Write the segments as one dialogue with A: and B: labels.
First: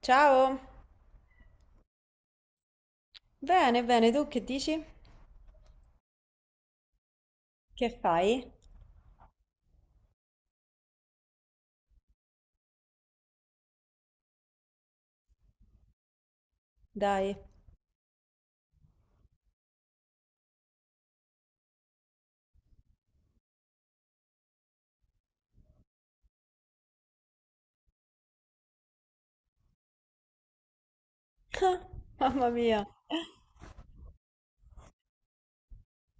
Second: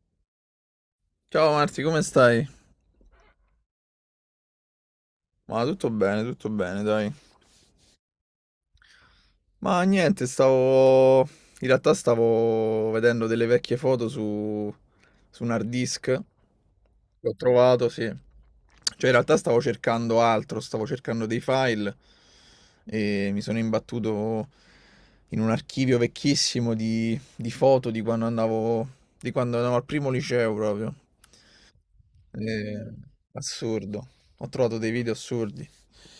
A: Ciao!
B: Ciao Marti, come stai?
A: Bene, bene, tu che dici?
B: Ma tutto bene, dai.
A: Che fai?
B: Ma niente, stavo... In realtà stavo vedendo delle vecchie foto su un hard disk.
A: Dai,
B: L'ho trovato, sì. Cioè, in realtà stavo cercando altro, stavo cercando dei file e mi sono imbattuto in un archivio vecchissimo di foto di quando di quando andavo al primo liceo proprio.
A: mamma mia.
B: Eh, Assurdo. Ho trovato dei video assurdi.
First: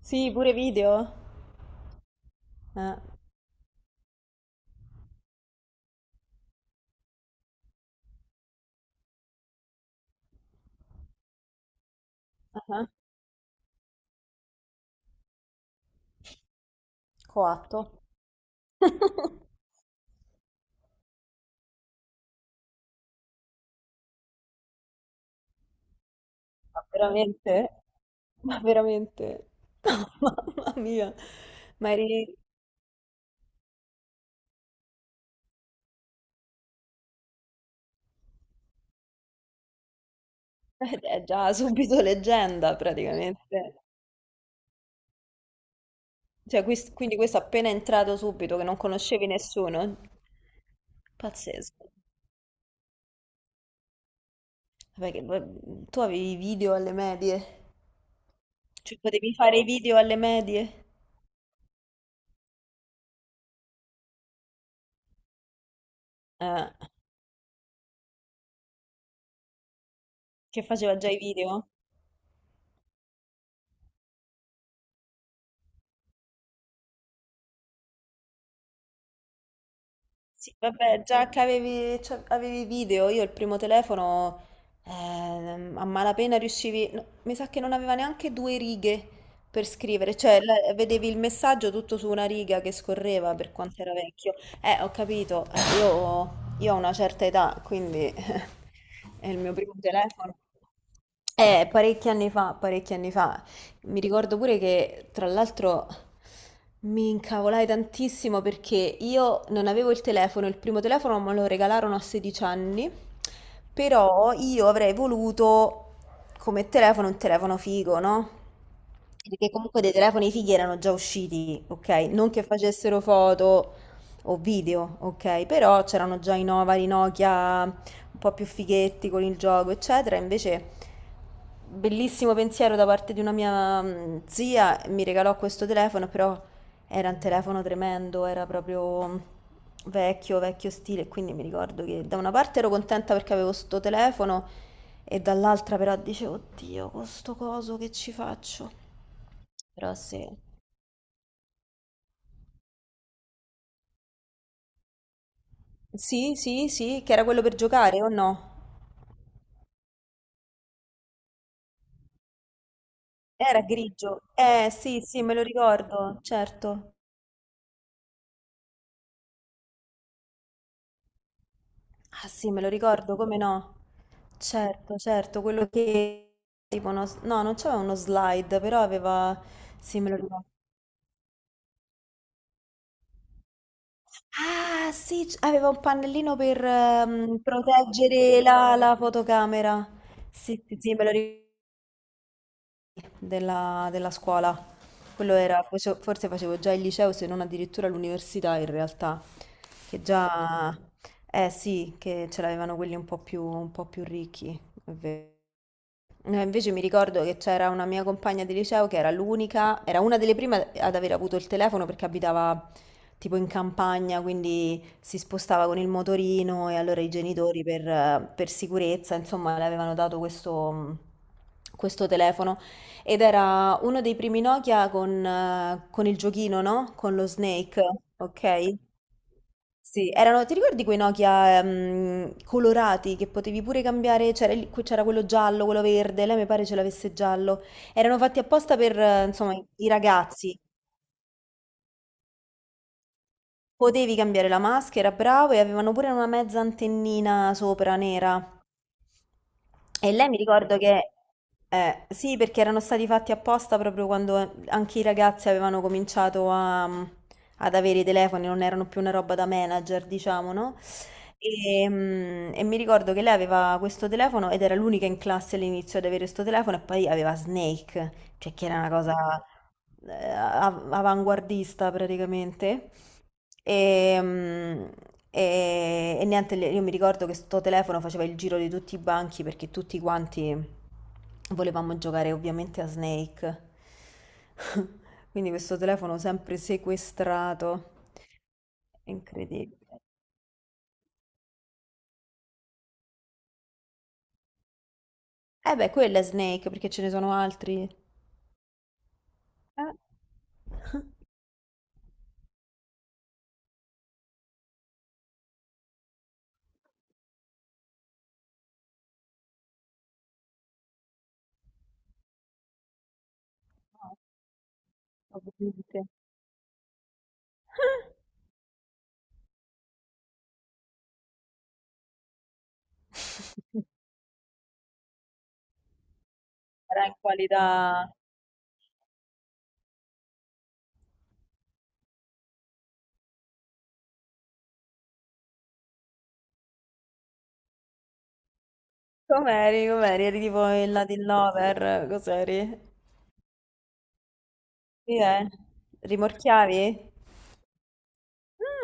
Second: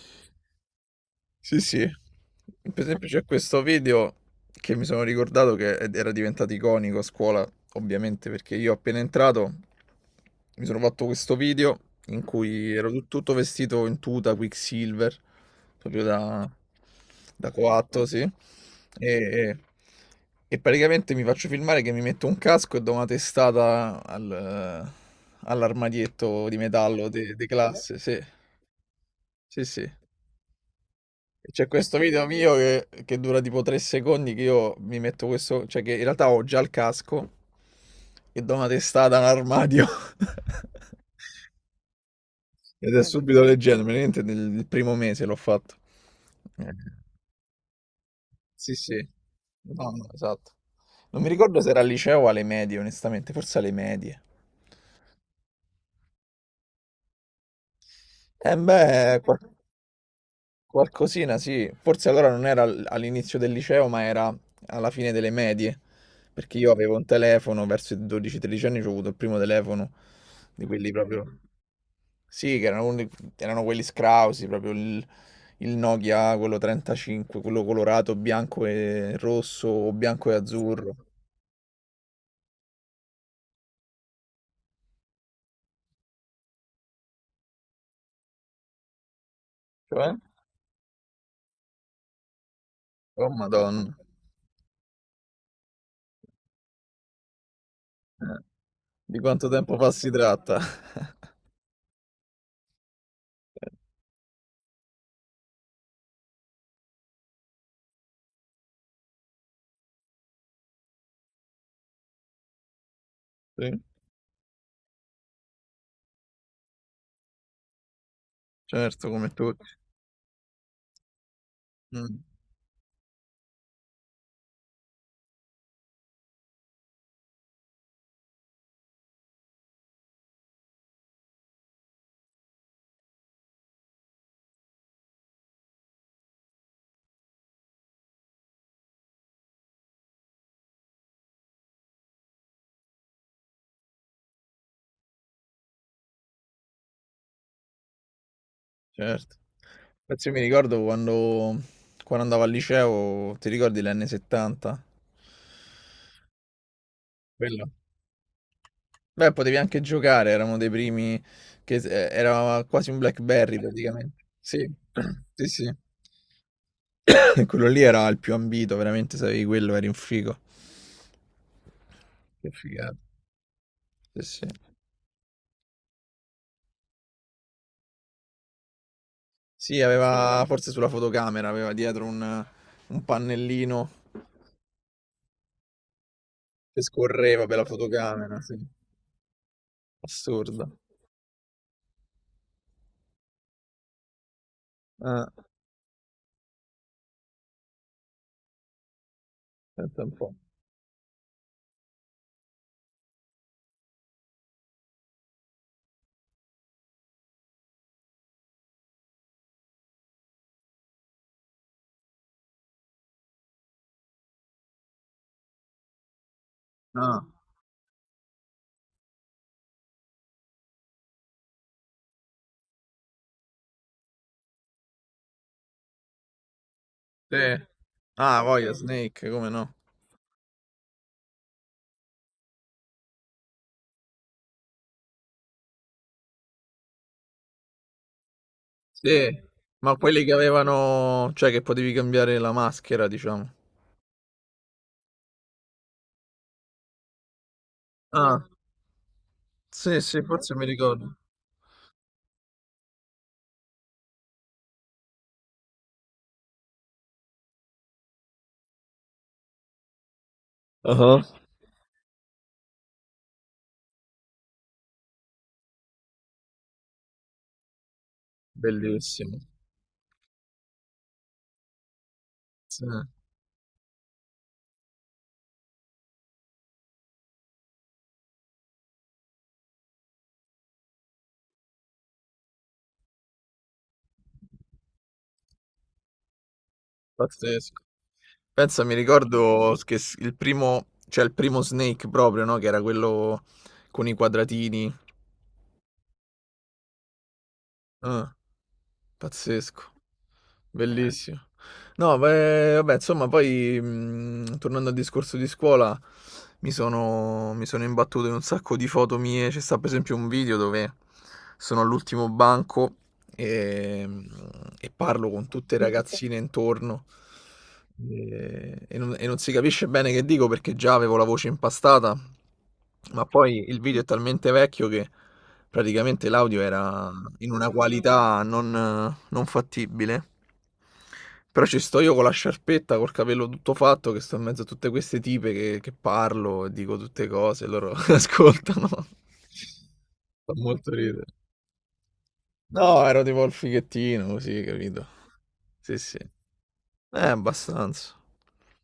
A: Sì, pure video?
B: Sì, sì. Per
A: Eh,
B: esempio c'è questo video che mi sono ricordato che era diventato iconico a scuola, ovviamente, perché io appena entrato mi sono fatto questo video in cui ero tutto vestito in tuta Quicksilver, proprio da, da
A: coatto.
B: coatto, sì. E, e praticamente mi faccio filmare che mi metto un casco e do una testata all'armadietto di
A: Ma
B: metallo de
A: veramente?
B: classe, sì,
A: Ma veramente?
B: sì, sì.
A: Mamma mia.
B: C'è
A: Ma
B: questo video
A: eri...
B: mio che dura tipo 3 secondi che io mi metto questo, cioè che in realtà ho già il casco e do una testata a un armadio.
A: È già subito leggenda
B: Ed è subito
A: praticamente.
B: leggero, veramente nel primo mese l'ho fatto.
A: Cioè,
B: Eh,
A: quindi questo appena è entrato subito, che
B: Sì,
A: non
B: sì.
A: conoscevi
B: No,
A: nessuno.
B: no, esatto. Non mi ricordo se era al
A: Pazzesco.
B: liceo o alle medie, onestamente, forse alle medie.
A: Vabbè, che tu avevi i video alle medie?
B: Eh
A: Cioè,
B: beh,
A: potevi fare i video alle medie?
B: qualcosina, sì. Forse allora non era all'inizio del liceo, ma era alla fine delle medie. Perché
A: Eh,
B: io avevo un telefono, verso i 12-13 anni ho avuto il primo telefono
A: che
B: di quelli
A: faceva già i
B: proprio...
A: video?
B: Sì, che erano quelli scrausi, proprio il Nokia, quello 35, quello colorato, bianco e rosso o bianco e
A: Sì,
B: azzurro.
A: vabbè, già che avevi, cioè, avevi i video, io il primo telefono a malapena riuscivi, no, mi sa che non aveva neanche due righe per
B: Cioè?
A: scrivere, cioè vedevi il messaggio tutto su una riga che
B: Oh,
A: scorreva per quanto era
B: Madonna.
A: vecchio. Ho capito, io ho una certa età, quindi
B: Eh, Di
A: è il
B: quanto
A: mio primo
B: tempo fa si
A: telefono.
B: tratta?
A: Parecchi anni fa, parecchi anni fa. Mi ricordo pure che, tra l'altro, mi incavolai tantissimo perché io non avevo il telefono, il primo telefono me lo regalarono a 16 anni,
B: Sì,
A: però io avrei voluto come telefono un telefono figo, no?
B: certo, come
A: Perché
B: tutti.
A: comunque dei telefoni fighi erano già usciti, ok?
B: Mm.
A: Non che facessero foto o video, ok? Però c'erano già i Nova, i Nokia, un po' più fighetti con il gioco, eccetera. Invece, bellissimo pensiero da parte di una mia zia, mi regalò questo telefono, però era un telefono tremendo, era proprio vecchio, vecchio stile. Quindi mi ricordo che da una parte ero contenta perché avevo sto telefono e dall'altra però dicevo, oddio, con sto coso che ci faccio?
B: Certo.
A: Però
B: Infatti
A: sì.
B: io mi ricordo quando andavo al liceo, ti ricordi l'N70?
A: Sì, sì, sì, che era quello per
B: Bello.
A: giocare o no?
B: Beh, potevi anche giocare, eravamo dei primi che era quasi un BlackBerry
A: Era grigio.
B: praticamente. Sì,
A: Sì, sì, me lo
B: sì, sì.
A: ricordo, certo.
B: E quello lì era il più ambito, veramente, se avevi quello eri un figo.
A: Ah,
B: Che
A: sì, me lo
B: figata.
A: ricordo, come no?
B: Sì, sì.
A: Certo, certo, quello che tipo uno... No, non c'aveva uno slide, però aveva...
B: Sì,
A: Sì, me lo
B: aveva
A: ricordo.
B: forse sulla fotocamera, aveva dietro un pannellino
A: Ah, sì, aveva un pannellino per
B: che scorreva per la fotocamera,
A: proteggere
B: sì.
A: la fotocamera. Sì,
B: Assurdo.
A: sì, sì, me lo ricordo. Della scuola.
B: Ah,
A: Quello era, forse facevo già il liceo, se non addirittura l'università in realtà, che
B: aspetta un po'.
A: già, eh sì, che ce l'avevano quelli un po' più ricchi, è vero. Invece mi ricordo che c'era una mia compagna di liceo che era l'unica, era una delle prime ad aver avuto il telefono perché abitava tipo in campagna, quindi si spostava con il motorino e allora i
B: Ah,
A: genitori per sicurezza, insomma, le avevano dato questo, questo telefono ed era uno dei primi Nokia con il giochino, no? Con lo
B: sì.
A: Snake,
B: Ah, voglia
A: ok?
B: Snake, come no?
A: Sì, erano, ti ricordi quei Nokia colorati che potevi pure cambiare? C'era c'era quello giallo, quello verde, lei mi pare ce l'avesse giallo. Erano fatti apposta per,
B: Sì.
A: insomma, i
B: Ma quelli che
A: ragazzi.
B: avevano, cioè che potevi cambiare la maschera, diciamo.
A: Potevi cambiare la maschera, bravo, e avevano pure una mezza antennina sopra
B: Ah,
A: nera.
B: sì,
A: E
B: sì,
A: lei mi
B: forse mi
A: ricordo che,
B: ricordo.
A: sì, perché erano stati fatti apposta proprio quando anche i ragazzi avevano cominciato ad avere i telefoni, non erano più una roba da manager, diciamo, no?
B: Ah.
A: E, e mi ricordo che lei aveva questo telefono ed era l'unica in classe all'inizio ad avere questo telefono e poi aveva Snake, cioè che era una cosa
B: Bellissimo.
A: avanguardista
B: Sì,
A: praticamente. E, e niente, io mi ricordo che sto telefono faceva il giro di tutti i banchi perché tutti quanti volevamo giocare ovviamente a Snake. Quindi questo telefono sempre
B: pazzesco.
A: sequestrato.
B: Pensa, mi
A: È
B: ricordo
A: incredibile.
B: che il primo, cioè il primo Snake proprio, no? Che era quello con i quadratini.
A: Eh beh, quello è Snake perché ce ne sono altri.
B: Ah, pazzesco.
A: Eh?
B: Bellissimo. No, beh, vabbè, insomma, poi tornando al discorso di scuola, mi sono imbattuto in un sacco di foto mie. C'è sta per esempio un video dove sono all'ultimo banco e, mhmm, e parlo con tutte le
A: Ovviamente.
B: ragazzine intorno e non si capisce bene che dico perché già avevo la voce impastata, ma poi il video è talmente vecchio che praticamente l'audio
A: Era
B: era
A: in
B: in una
A: qualità.
B: qualità non fattibile. Però ci sto io con la sciarpetta, col capello tutto fatto, che sto in mezzo a tutte queste tipe che parlo e dico tutte cose, loro ascoltano.
A: Com'eri? Com'eri? Eri
B: Fa
A: tipo
B: molto
A: il
B: ridere.
A: Latin Lover? Cos'eri?
B: No, ero tipo il fighettino, così, capito?
A: Sì, eh.
B: Sì, sì.
A: Rimorchiavi?
B: Abbastanza.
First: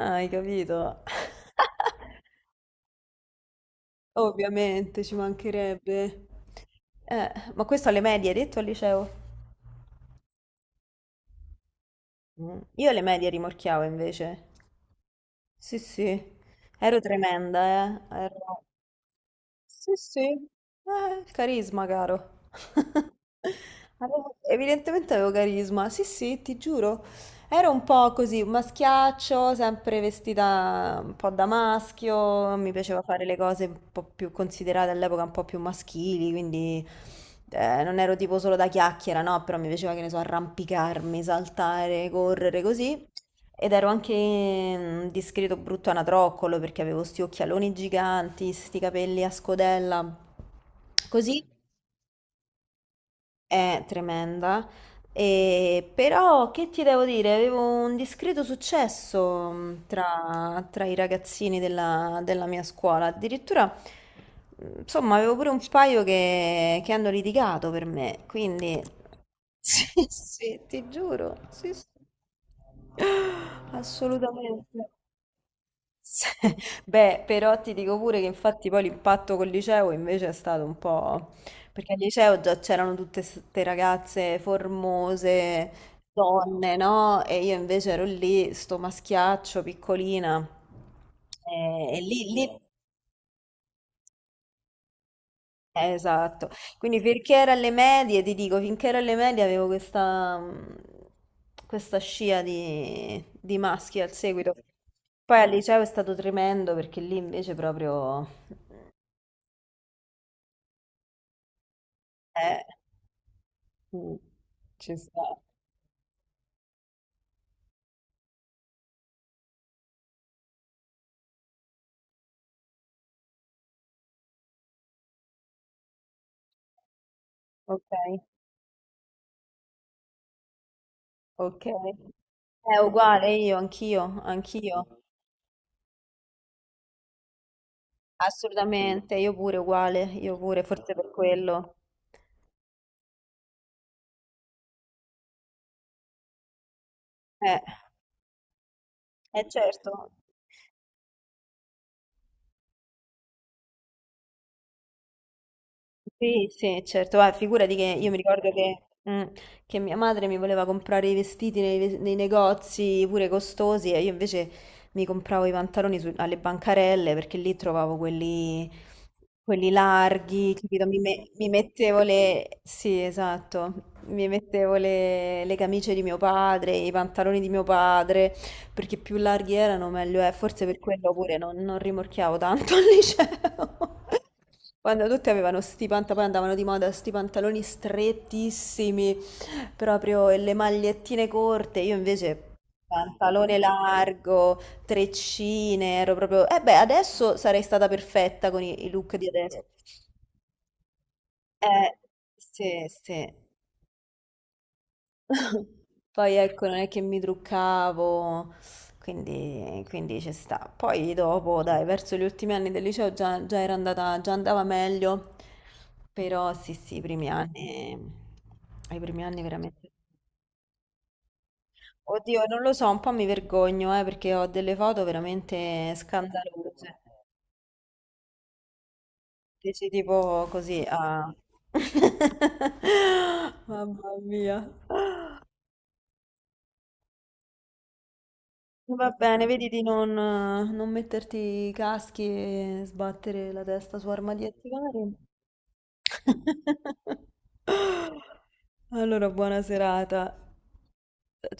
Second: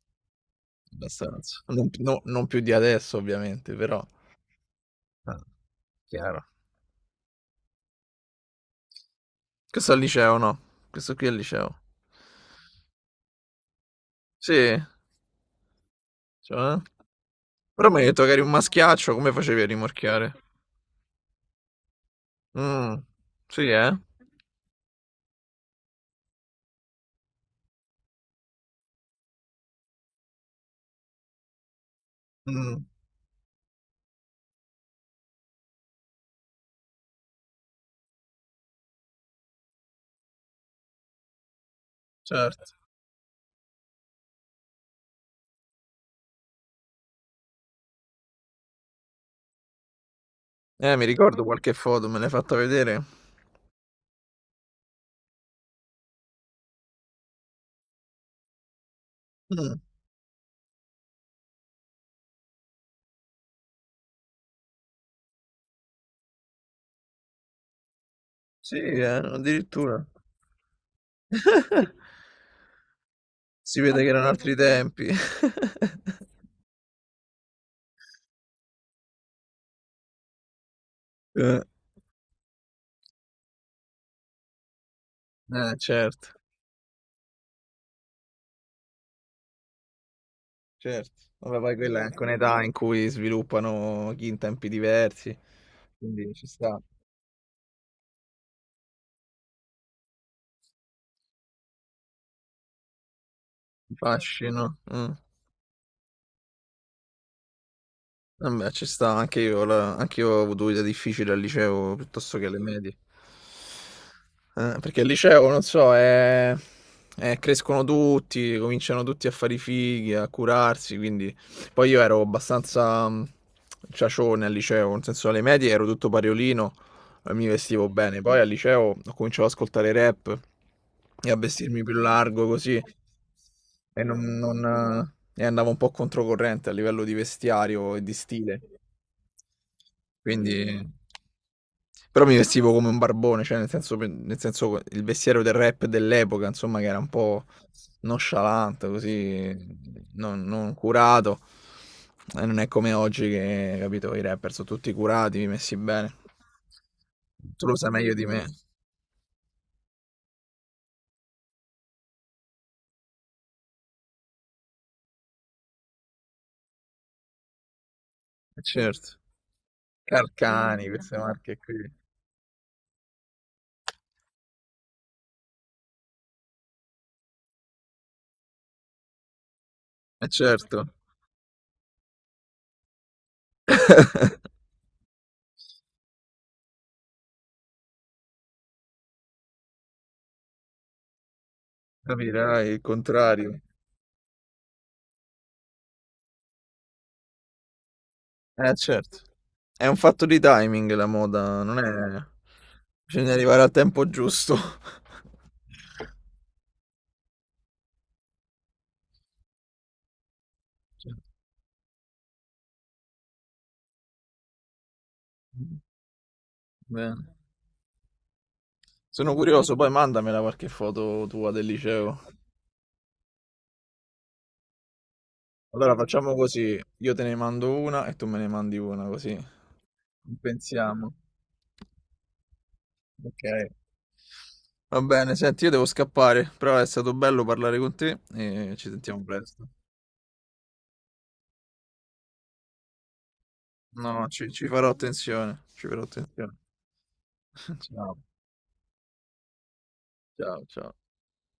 A: Ah, hai capito.
B: Abbastanza. Non più di adesso, ovviamente, però.
A: Ovviamente, ci
B: Ah,
A: mancherebbe.
B: chiaro.
A: Ma questo alle medie, hai detto al liceo?
B: Questo è al liceo, no? Questo qui è al liceo.
A: Mm. Io alle medie rimorchiavo invece.
B: Sì,
A: Sì, sì.
B: cioè, eh?
A: Ero tremenda, eh.
B: Prometto che eri un
A: Ero...
B: maschiaccio, come facevi a
A: Sì, sì.
B: rimorchiare?
A: Il carisma, caro.
B: Mm, sì, eh?
A: Avevo... Evidentemente avevo carisma. Sì, sì, ti giuro. Ero un po' così, maschiaccio, sempre vestita un po' da maschio, mi
B: Mm,
A: piaceva fare le cose un po' più considerate all'epoca un po' più maschili, quindi non ero tipo solo da chiacchiera, no, però mi piaceva che ne so, arrampicarmi, saltare,
B: certo.
A: correre così. Ed ero anche un discreto brutto anatroccolo perché avevo sti occhialoni giganti, sti capelli a scodella.
B: Mi ricordo
A: Così
B: qualche foto, me l'hai fatta vedere.
A: è tremenda. E però che ti devo dire? Avevo un discreto successo
B: Mm,
A: tra i ragazzini della mia scuola. Addirittura, insomma, avevo pure un paio che hanno litigato per me,
B: sì,
A: quindi sì,
B: addirittura.
A: sì, ti giuro, sì, sì,
B: Si vede che erano altri
A: assolutamente.
B: tempi.
A: Beh, però ti dico pure che infatti poi l'impatto col liceo invece è stato un po'...
B: Eh,
A: perché al liceo già c'erano tutte queste ragazze formose,
B: certo,
A: donne, no? E io invece ero lì, sto maschiaccio, piccolina.
B: certo. Vabbè, poi
A: E,
B: quella è anche
A: lì, lì...
B: un'età in cui sviluppano chi in tempi diversi, quindi ci
A: esatto.
B: sta.
A: Quindi finché era alle medie, ti dico, finché ero alle medie avevo questa, questa scia di maschi al seguito.
B: Fascino. Mm.
A: Poi al liceo è stato tremendo perché lì invece proprio...
B: Eh beh, ci sta, anche io la anch'io ho avuto vita difficile al liceo piuttosto che alle
A: Eh,
B: medie.
A: mm, ci
B: Perché il
A: sta.
B: liceo, non so, è crescono tutti, cominciano tutti a fare i fighi, a curarsi, quindi poi io ero abbastanza, mhmm, ciacione al liceo, nel senso alle medie ero tutto pariolino, mi
A: Ok,
B: vestivo bene. Poi al liceo ho cominciato ad ascoltare rap e a
A: ok.
B: vestirmi più largo
A: È
B: così
A: uguale io,
B: e, non,
A: anch'io,
B: non,
A: anch'io.
B: e andavo un po' controcorrente a livello di vestiario e di stile.
A: Assolutamente, io pure uguale, io pure,
B: Quindi...
A: forse per quello.
B: Però mi vestivo come un barbone, cioè nel senso il vestiario del rap dell'epoca, insomma, che era un po'
A: Eh,
B: nonchalant,
A: eh
B: così,
A: certo.
B: non curato. E non è come oggi che, capito, i rapper sono tutti curati, messi bene.
A: Sì, sì, certo, guarda,
B: Tu
A: figurati
B: lo
A: che
B: sai
A: io
B: meglio
A: mi
B: di me,
A: ricordo che, mm, che mia madre mi voleva comprare i vestiti nei, nei negozi pure costosi e io invece mi compravo i pantaloni alle bancarelle perché lì trovavo
B: eh
A: quelli,
B: certo.
A: quelli larghi, capito?
B: Carcani, queste
A: Mi
B: marche qui.
A: mettevo le... Sì, esatto, mi mettevo le camicie di mio padre, i pantaloni di mio padre perché più larghi erano, meglio
B: Eh
A: è. Forse per
B: certo,
A: quello pure non rimorchiavo tanto al liceo. Quando tutti avevano sti pantaloni, poi andavano di moda sti pantaloni strettissimi, proprio e le magliettine corte. Io invece
B: capirai il
A: pantalone
B: contrario.
A: largo, treccine, ero proprio... Eh beh, adesso sarei stata perfetta con
B: Eh
A: i look
B: certo.
A: di adesso.
B: È un fatto di timing la moda, non
A: Eh,
B: è...
A: sì, sì.
B: Bisogna arrivare al tempo giusto.
A: Poi ecco, non è che mi truccavo, quindi, quindi ci sta.
B: Cioè,
A: Poi dopo, dai, verso gli ultimi anni del liceo già, già era andata, già andava meglio, però sì, sì,
B: bene.
A: i primi
B: Sono
A: anni
B: curioso, poi
A: veramente...
B: mandamela qualche foto tua del liceo.
A: Oddio, non lo so, un po' mi vergogno, perché ho delle foto veramente
B: Allora facciamo così,
A: scandalose.
B: io te ne mando una e tu me ne mandi una, così
A: Dici tipo così,
B: pensiamo.
A: ah...
B: Ok.
A: Mamma mia.
B: Va bene, senti, io devo scappare, però è stato bello parlare con te e ci
A: Va
B: sentiamo
A: bene,
B: presto.
A: vedi di non metterti i caschi e sbattere la testa su
B: No, no, ci
A: armadietti
B: farò
A: vari.
B: attenzione, ci farò attenzione. Ciao,
A: Allora, buona serata.
B: ciao, ciao.
A: Ciao.